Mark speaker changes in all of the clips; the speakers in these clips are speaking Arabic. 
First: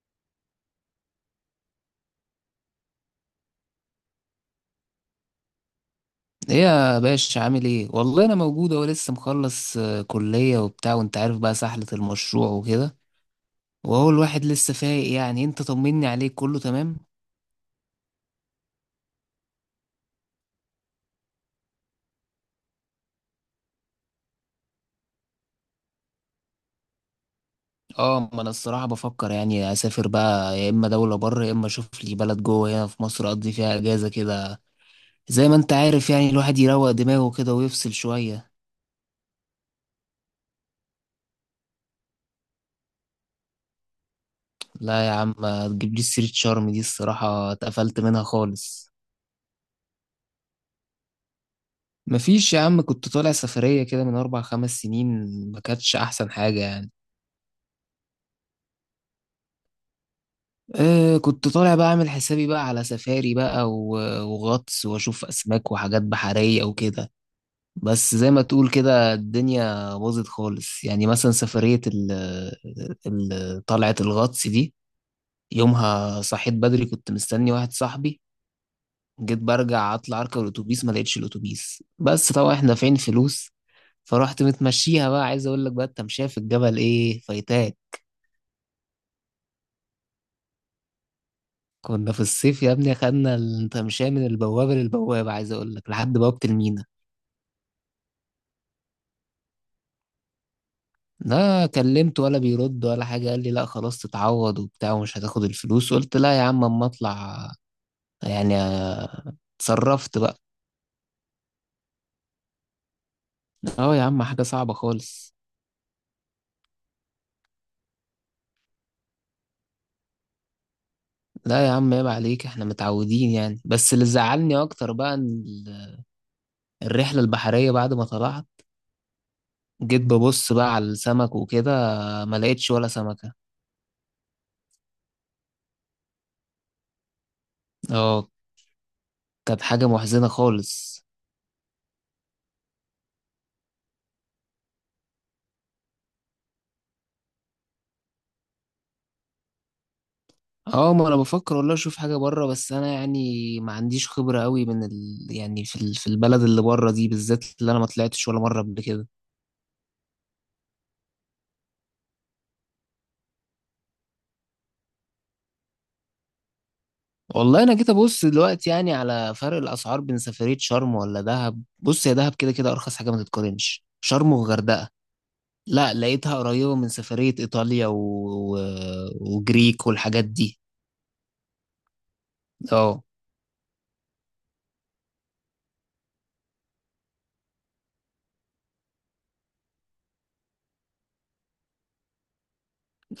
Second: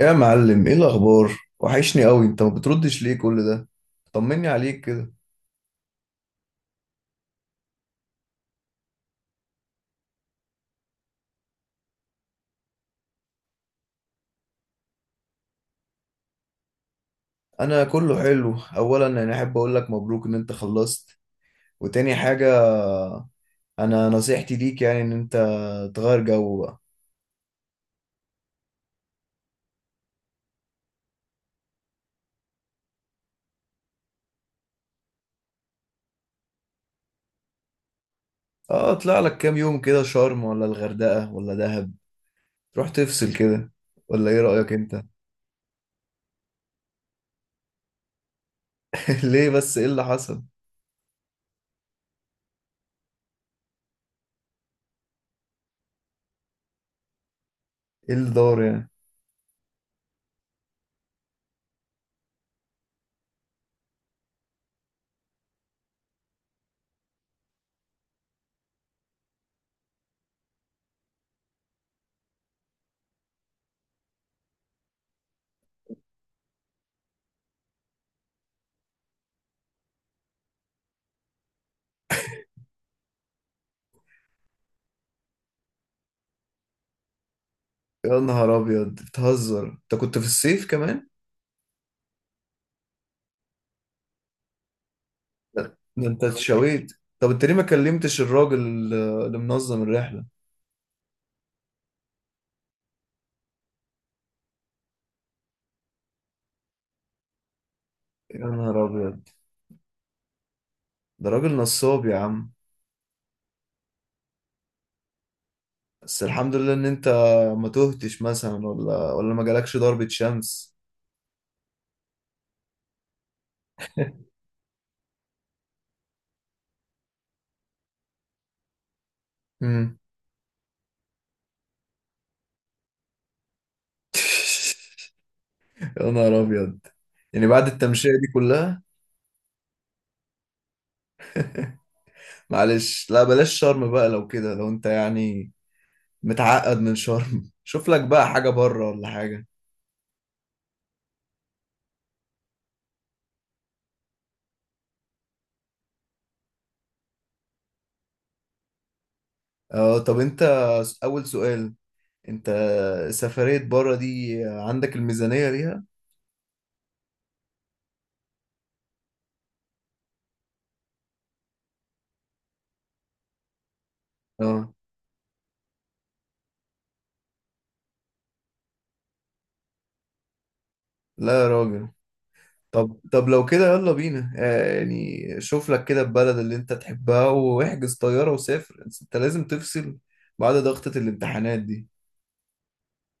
Speaker 1: يا معلم، ايه الاخبار؟ وحشني قوي، انت ما بتردش ليه كل ده؟ طمني عليك كده.
Speaker 2: ايه يا باشا، عامل ايه؟ والله انا موجود اهو، لسه مخلص كلية وبتاع، وانت عارف بقى سحلة المشروع وكده. وهو الواحد لسه فايق يعني. انت طمني عليك، كله تمام؟
Speaker 1: انا كله حلو. اولا، انا احب اقول لك مبروك ان انت خلصت. وتاني حاجة، انا نصيحتي ليك يعني ان انت تغير جو بقى.
Speaker 2: اه ما انا الصراحة بفكر يعني اسافر بقى، يا اما دولة بره، يا اما اشوف لي بلد جوه هنا في مصر اقضي فيها اجازة كده. زي ما انت عارف يعني الواحد يروق دماغه كده ويفصل شوية.
Speaker 1: اه، اطلع لك كام يوم كده، شرم ولا الغردقة ولا دهب، تروح تفصل كده، ولا ايه رأيك انت؟
Speaker 2: لا يا عم، ما تجيبليش سيرة شرم دي، الصراحة اتقفلت منها خالص.
Speaker 1: ليه بس؟ ايه اللي حصل؟
Speaker 2: مفيش يا عم، كنت طالع سفرية كده من 4 5 سنين، ما كانتش أحسن حاجة يعني.
Speaker 1: ايه اللي دار يعني؟
Speaker 2: آه، كنت طالع بقى اعمل حسابي بقى على سفاري بقى وغطس واشوف اسماك وحاجات بحرية وكده. بس زي ما تقول كده الدنيا باظت خالص يعني. مثلا سفرية طلعة الغطس دي، يومها صحيت بدري، كنت مستني واحد صاحبي. جيت برجع اطلع اركب الاتوبيس، ما لقيتش الاتوبيس، بس طبعا احنا دافعين فلوس. فرحت متمشيها بقى، عايز اقول لك بقى التمشية في الجبل ايه فايتاك.
Speaker 1: يا نهار ابيض، بتهزر؟ انت كنت في الصيف كمان.
Speaker 2: كنا في الصيف يا ابني، خدنا التمشية من البوابة للبوابة، عايز أقول لك
Speaker 1: ده
Speaker 2: لحد
Speaker 1: انت
Speaker 2: بوابة المينا.
Speaker 1: اتشويت. طب انت ليه ما كلمتش الراجل اللي منظم الرحلة؟
Speaker 2: لا كلمت ولا بيرد ولا حاجة، قال لي لا خلاص تتعوض وبتاع ومش هتاخد الفلوس. قلت لا يا عم أما أطلع
Speaker 1: يا
Speaker 2: يعني.
Speaker 1: نهار ابيض،
Speaker 2: اتصرفت بقى.
Speaker 1: ده راجل نصاب يا عم.
Speaker 2: اه يا عم، حاجة صعبة خالص.
Speaker 1: بس الحمد لله ان انت ما تهتش مثلا، ولا ما جالكش ضربة شمس.
Speaker 2: لا يا عم، عيب عليك، احنا متعودين يعني. بس اللي زعلني أكتر بقى إن الرحلة البحرية بعد ما طلعت،
Speaker 1: امم
Speaker 2: جيت ببص بقى على السمك وكده، ما لقيتش ولا سمكة.
Speaker 1: يا نهار ابيض، يعني بعد التمشية دي
Speaker 2: اه،
Speaker 1: كلها.
Speaker 2: كانت حاجة محزنة خالص.
Speaker 1: معلش، لا بلاش شرم بقى لو كده، لو انت يعني متعقد من شرم شوف لك بقى حاجة بره ولا حاجة.
Speaker 2: اه، ما انا بفكر والله اشوف حاجه بره، بس انا يعني ما عنديش خبره قوي يعني في البلد اللي بره دي بالذات، اللي انا ما طلعتش ولا مره قبل كده.
Speaker 1: اه طب انت، اول سؤال، انت سفرية بره دي عندك الميزانية ليها؟
Speaker 2: والله انا جيت ابص دلوقتي يعني على فرق الاسعار بين سفريه شرم ولا دهب. بص، يا دهب كده كده ارخص حاجه، ما تتقارنش شرم
Speaker 1: اه،
Speaker 2: وغردقه. لا، لقيتها قريبه من سفريه ايطاليا و... وجريك والحاجات دي.
Speaker 1: لا يا راجل. طب
Speaker 2: اه،
Speaker 1: طب لو كده يلا بينا، يعني شوف لك كده البلد اللي انت تحبها واحجز طيارة وسافر، انت لازم تفصل بعد ضغطة الامتحانات دي.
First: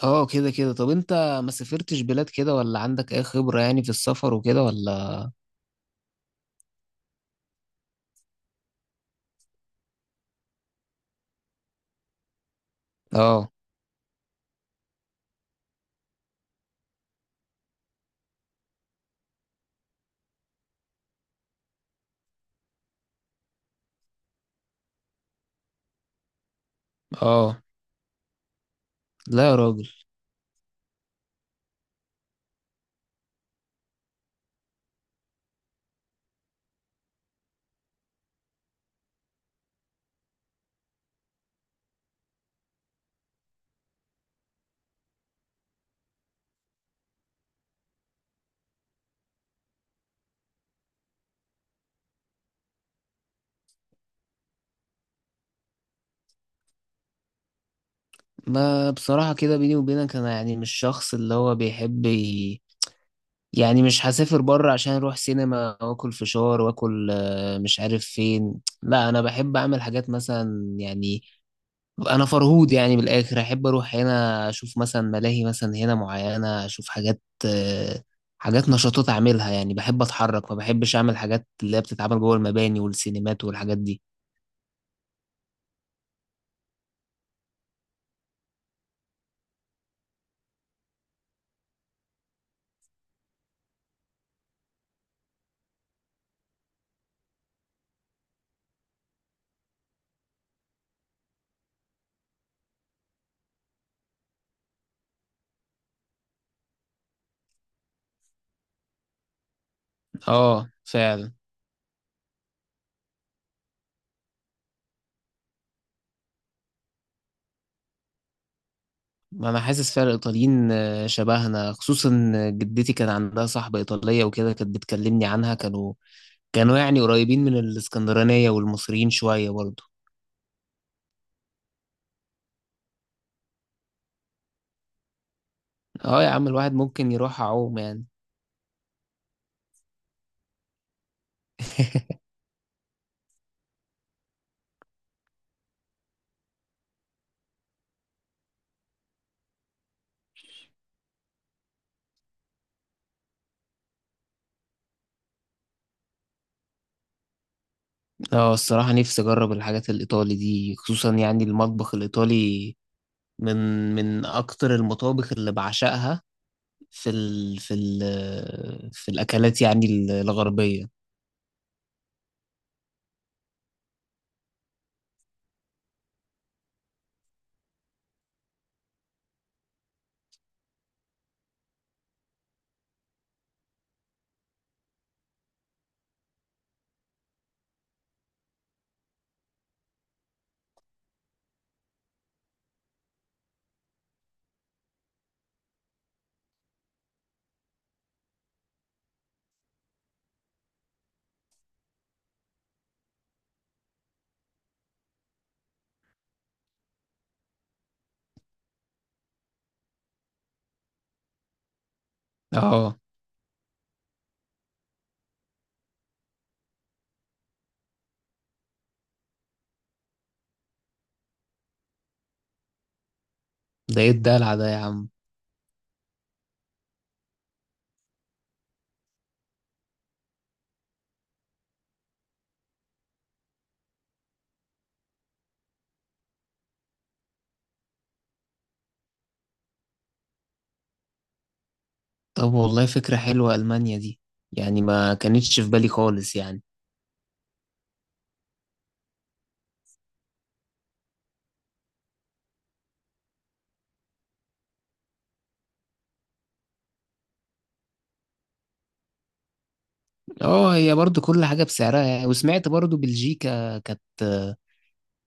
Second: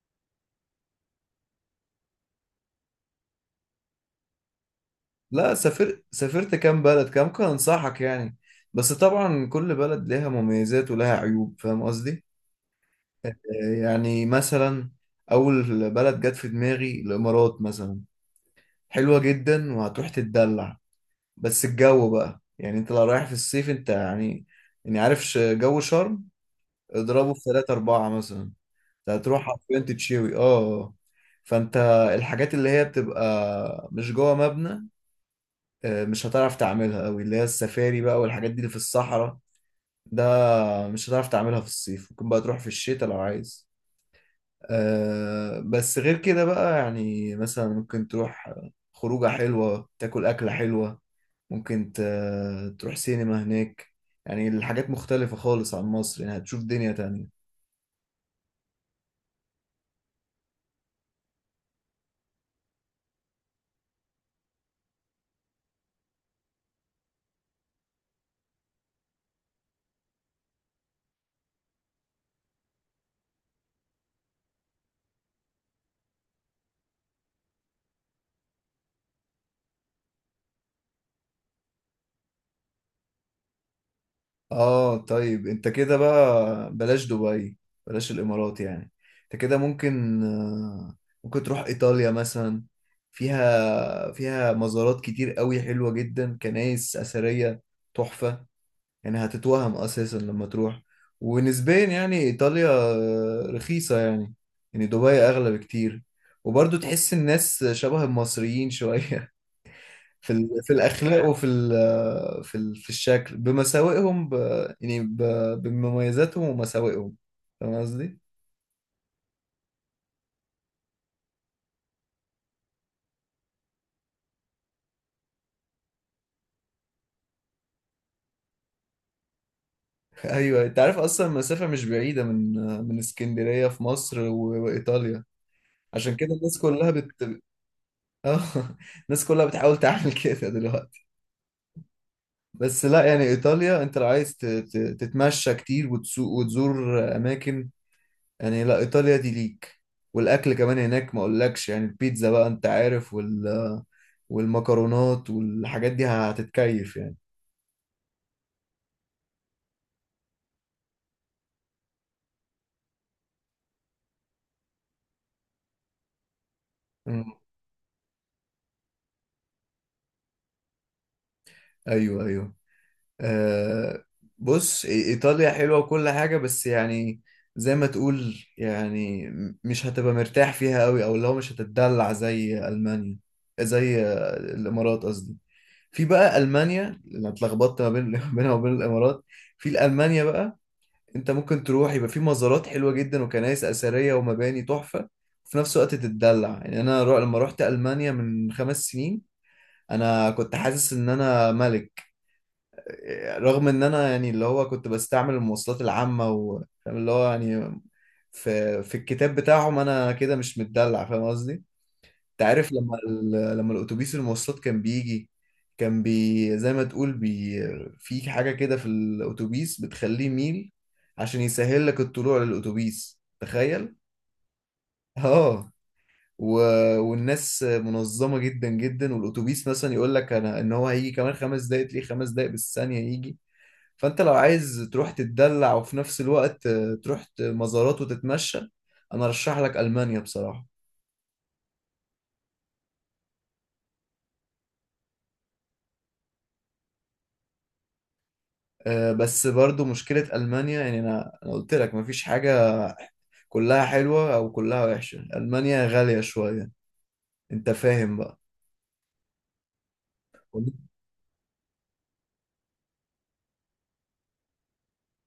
Speaker 2: اه، كده كده. طب انت ما سافرتش بلاد كده ولا عندك اي خبره يعني في السفر وكده ولا؟
Speaker 1: لا، سافرت كام بلد، كام كان انصحك يعني. بس طبعا كل بلد لها مميزات ولها عيوب، فاهم قصدي؟ آه،
Speaker 2: اه،
Speaker 1: يعني مثلا، اول بلد جت في دماغي الامارات مثلا، حلوة جدا وهتروح تتدلع. بس الجو بقى، يعني انت لو رايح في الصيف، انت يعني عارف جو شرم. اضربه في
Speaker 2: اه،
Speaker 1: ثلاثة أربعة مثلا، أنت هتروح
Speaker 2: لا يا
Speaker 1: حرفيا
Speaker 2: راجل.
Speaker 1: تتشوي. فانت، الحاجات اللي هي بتبقى مش جوه مبنى، مش هتعرف تعملها قوي، اللي هي السفاري بقى والحاجات دي اللي في الصحراء. ده مش هتعرف تعملها في الصيف، ممكن بقى تروح في الشتاء لو عايز. بس غير كده بقى يعني، مثلا ممكن تروح خروجة حلوة، تاكل أكلة حلوة. ممكن تروح سينما هناك. يعني الحاجات مختلفة خالص عن مصر، يعني هتشوف دنيا تانية.
Speaker 2: ما بصراحة كده بيني وبينك أنا يعني مش شخص اللي هو بيحب يعني مش هسافر بره عشان أروح سينما وآكل فشار وآكل مش عارف فين. لا، أنا بحب أعمل حاجات مثلا يعني. أنا فرهود يعني بالآخر أحب أروح هنا أشوف مثلا ملاهي، مثلا هنا معينة أشوف حاجات، حاجات نشاطات أعملها يعني. بحب أتحرك، ما بحبش أعمل حاجات اللي هي بتتعمل جوه المباني والسينمات والحاجات دي.
Speaker 1: اه طيب، انت كده بقى بلاش دبي، بلاش الامارات يعني. انت كده ممكن، ممكن تروح ايطاليا مثلا. فيها مزارات كتير قوي حلوة جدا، كنائس اثرية تحفة. يعني هتتوهم اساسا لما تروح. ونسبيا يعني ايطاليا رخيصة يعني، يعني دبي اغلى بكتير. وبرضه تحس الناس شبه المصريين شوية
Speaker 2: آه
Speaker 1: في الاخلاق
Speaker 2: فعلا،
Speaker 1: وفي ال في ال في الشكل بمساوئهم، يعني بمميزاتهم ومساوئهم، فاهم قصدي؟
Speaker 2: ما انا حاسس فعلا الايطاليين شبهنا. خصوصا جدتي، كان عندها صاحبة ايطالية وكده كانت بتكلمني عنها. كانوا يعني قريبين من الاسكندرانية والمصريين شوية برضه.
Speaker 1: ايوه، انت عارف اصلا المسافه مش بعيده من اسكندريه في مصر وايطاليا. عشان
Speaker 2: اه يا
Speaker 1: كده
Speaker 2: عم،
Speaker 1: الناس
Speaker 2: الواحد
Speaker 1: كلها
Speaker 2: ممكن
Speaker 1: بت
Speaker 2: يروح اعوم يعني.
Speaker 1: اه. الناس كلها بتحاول تعمل كده دلوقتي. بس لا يعني، ايطاليا انت لو عايز تتمشى كتير وتسوق وتزور اماكن، يعني لا، ايطاليا دي ليك. والاكل كمان هناك ما اقولكش، يعني البيتزا بقى انت عارف، والمكرونات والحاجات دي هتتكيف يعني.
Speaker 2: اه، الصراحة نفسي اجرب الحاجات الايطالي دي، خصوصا يعني المطبخ الايطالي من من اكتر المطابخ اللي بعشقها في
Speaker 1: مم.
Speaker 2: ال في ال في الاكلات يعني الغربية.
Speaker 1: ايوه، ايوه. أه، بص، ايطاليا حلوه وكل حاجه، بس يعني زي ما تقول يعني، مش هتبقى مرتاح فيها قوي، او لو مش هتتدلع زي المانيا، زي الامارات قصدي. في بقى المانيا، انا اتلخبطت ما بين بينها وبين الامارات. في المانيا بقى، انت ممكن تروح، يبقى في مزارات حلوه جدا وكنائس اثريه ومباني تحفه، وفي نفس الوقت تتدلع. يعني انا، لما رحت المانيا من 5 سنين، انا كنت حاسس ان انا ملك، رغم ان انا يعني اللي هو كنت بستعمل المواصلات العامة فاهم اللي هو يعني. في الكتاب بتاعهم انا كده مش متدلع، فاهم قصدي. انت عارف لما
Speaker 2: اه،
Speaker 1: ال- لما الاتوبيس المواصلات كان بيجي، كان زي ما تقول، في حاجة كده في الاتوبيس بتخليه ميل، عشان يسهل لك الطلوع للاتوبيس، تخيل.
Speaker 2: ده ايه الدلع ده يا عم؟
Speaker 1: اه. و... والناس منظمة جدا جدا، والأتوبيس مثلا يقول لك أنا إن هو هيجي كمان 5 دقايق، تلاقيه 5 دقايق بالثانية يجي. فأنت لو عايز تروح تتدلع، وفي نفس الوقت تروح مزارات وتتمشى، أنا أرشح لك ألمانيا بصراحة.
Speaker 2: طب والله فكرة حلوة ألمانيا دي، يعني ما كانتش في بالي خالص يعني.
Speaker 1: بس برضو مشكلة ألمانيا، يعني أنا قلت لك مفيش حاجة كلها حلوة أو كلها وحشة، ألمانيا غالية شوية، أنت فاهم بقى.
Speaker 2: اه، هي برضو كل حاجة بسعرها يعني. وسمعت برضو بلجيكا كانت،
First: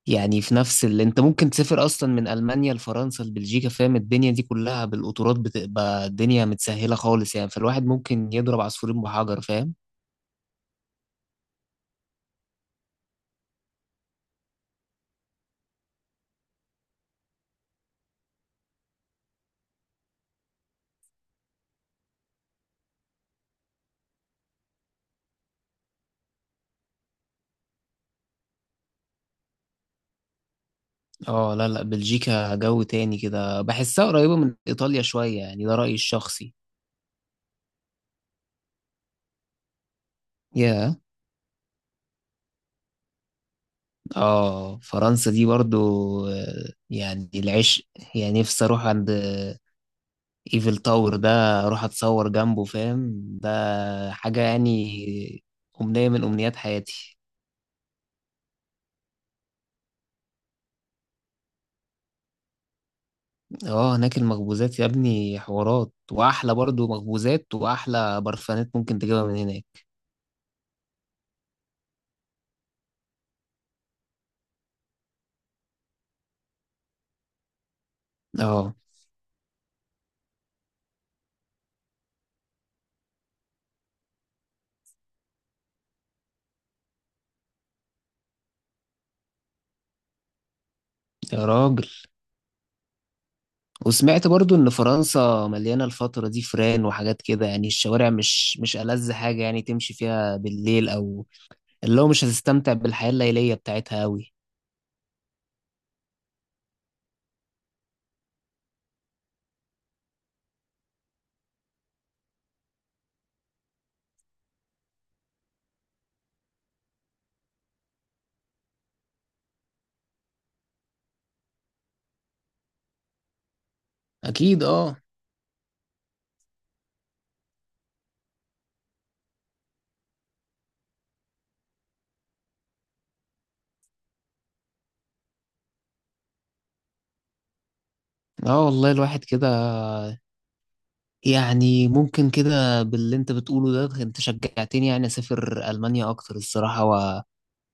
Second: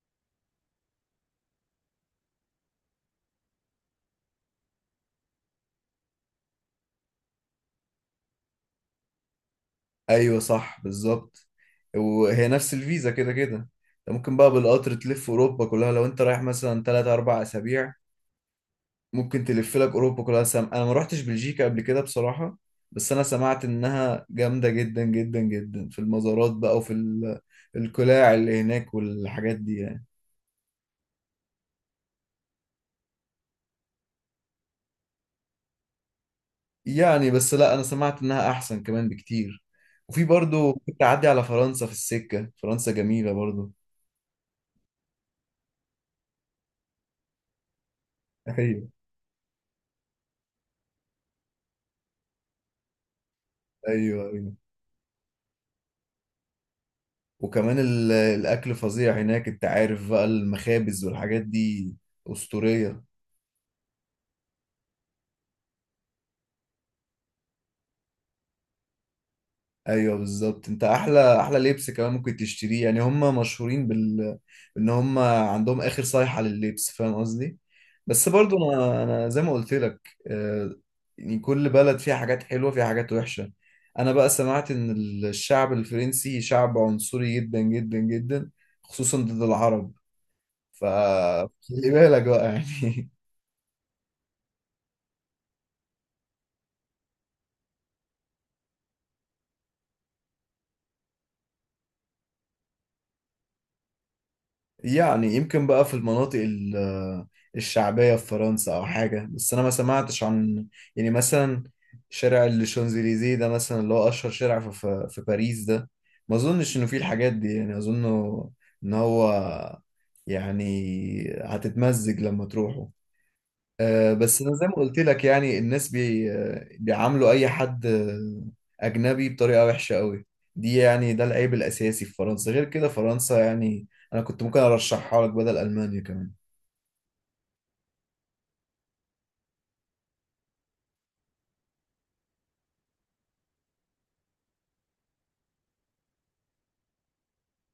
Speaker 2: يعني في نفس اللي انت ممكن تسافر اصلا من ألمانيا لفرنسا لبلجيكا، فاهم؟ الدنيا دي كلها بالقطارات، بتبقى الدنيا متسهلة خالص يعني، فالواحد ممكن يضرب عصفورين بحجر، فاهم؟
Speaker 1: ايوه صح بالظبط. وهي نفس الفيزا كده كده، انت ممكن بقى بالقطر تلف اوروبا كلها لو انت رايح مثلا 3 4 اسابيع، ممكن تلف لك اوروبا كلها. انا ما رحتش بلجيكا قبل كده بصراحة، بس انا سمعت انها جامدة جدا جدا جدا في المزارات بقى، وفي القلاع اللي هناك والحاجات دي يعني.
Speaker 2: اه، لا لا، بلجيكا جو تاني كده، بحسها قريبة من إيطاليا شوية يعني، ده رأيي الشخصي.
Speaker 1: يعني بس لا، انا سمعت انها احسن كمان بكتير. وفي برضو
Speaker 2: يا
Speaker 1: كنت اعدي على فرنسا في السكة، فرنسا جميلة برضو.
Speaker 2: اه فرنسا دي برضو، يعني العشق. يعني نفسي اروح
Speaker 1: ايوه،
Speaker 2: عند ايفل تاور ده، اروح اتصور جنبه، فاهم؟ ده
Speaker 1: ايوه.
Speaker 2: حاجة
Speaker 1: أيوة.
Speaker 2: يعني، أمنية من أمنيات حياتي.
Speaker 1: وكمان الاكل فظيع هناك، انت عارف بقى، المخابز والحاجات دي اسطورية.
Speaker 2: اه، هناك المخبوزات يا ابني حوارات، واحلى برضو مخبوزات واحلى برفانات ممكن تجيبها من هناك.
Speaker 1: ايوه بالظبط، انت احلى احلى لبس كمان ممكن تشتريه، يعني هم مشهورين. ان هم عندهم اخر صيحة لللبس، فاهم قصدي. بس برضو
Speaker 2: اه
Speaker 1: انا زي ما قلت لك، آه، يعني كل بلد فيها حاجات حلوة، فيها حاجات وحشة. انا بقى سمعت ان الشعب الفرنسي شعب عنصري جدا جدا جدا، خصوصا ضد العرب،
Speaker 2: يا راجل،
Speaker 1: فخلي بالك بقى يعني.
Speaker 2: وسمعت برضو ان فرنسا مليانة الفترة دي فران وحاجات كده يعني. الشوارع مش ألذ حاجة يعني تمشي فيها بالليل، او اللي هو مش هتستمتع بالحياة الليلية بتاعتها أوي.
Speaker 1: يعني يمكن بقى في المناطق الشعبية في فرنسا أو حاجة، بس أنا ما سمعتش عن، يعني مثلا، شارع الشانزليزيه ده مثلا اللي هو أشهر شارع في باريس ده، ما أظنش إنه فيه الحاجات دي، يعني أظن إن هو يعني هتتمزج لما تروحه. بس انا
Speaker 2: اكيد
Speaker 1: زي ما
Speaker 2: اه.
Speaker 1: قلت لك، يعني الناس، بي آه، بيعاملوا اي حد اجنبي بطريقه وحشه قوي دي، يعني ده العيب الاساسي في فرنسا. غير كده فرنسا يعني انا كنت ممكن ارشحها لك بدل المانيا كمان.
Speaker 2: اه والله الواحد كده، يعني ممكن كده باللي انت بتقوله ده انت شجعتني يعني اسافر ألمانيا اكتر الصراحة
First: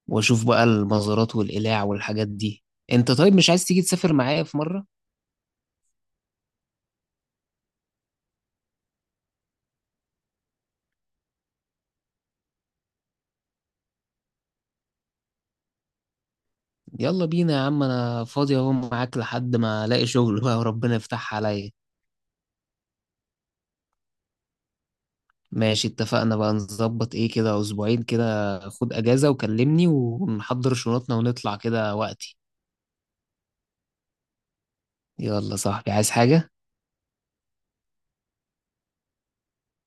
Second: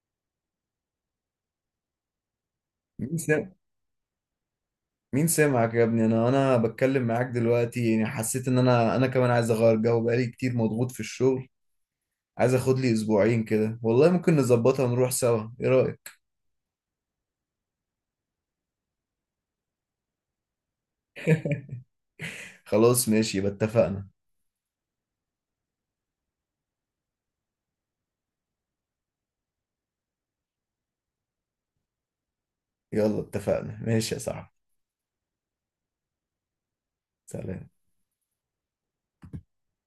Speaker 2: واشوف بقى المزارات والقلاع والحاجات دي. انت
Speaker 1: مين
Speaker 2: طيب
Speaker 1: سمع
Speaker 2: مش عايز تيجي تسافر معايا في مرة؟
Speaker 1: مين سمعك يا ابني، انا بتكلم معاك دلوقتي يعني، حسيت ان انا كمان عايز اغير جو، بقالي كتير مضغوط في الشغل. عايز اخد لي اسبوعين كده، والله ممكن نظبطها ونروح سوا، ايه رايك؟
Speaker 2: يلا بينا يا عم، انا فاضي اهو معاك لحد ما الاقي شغل بقى وربنا يفتح عليا.
Speaker 1: خلاص ماشي، يبقى اتفقنا.
Speaker 2: ماشي، اتفقنا بقى، نظبط ايه كده، اسبوعين كده خد اجازة وكلمني ونحضر شنطنا ونطلع كده وقتي.
Speaker 1: يلا اتفقنا، ماشي يا صاحبي.
Speaker 2: يلا صاحبي، عايز حاجة؟
Speaker 1: سلام.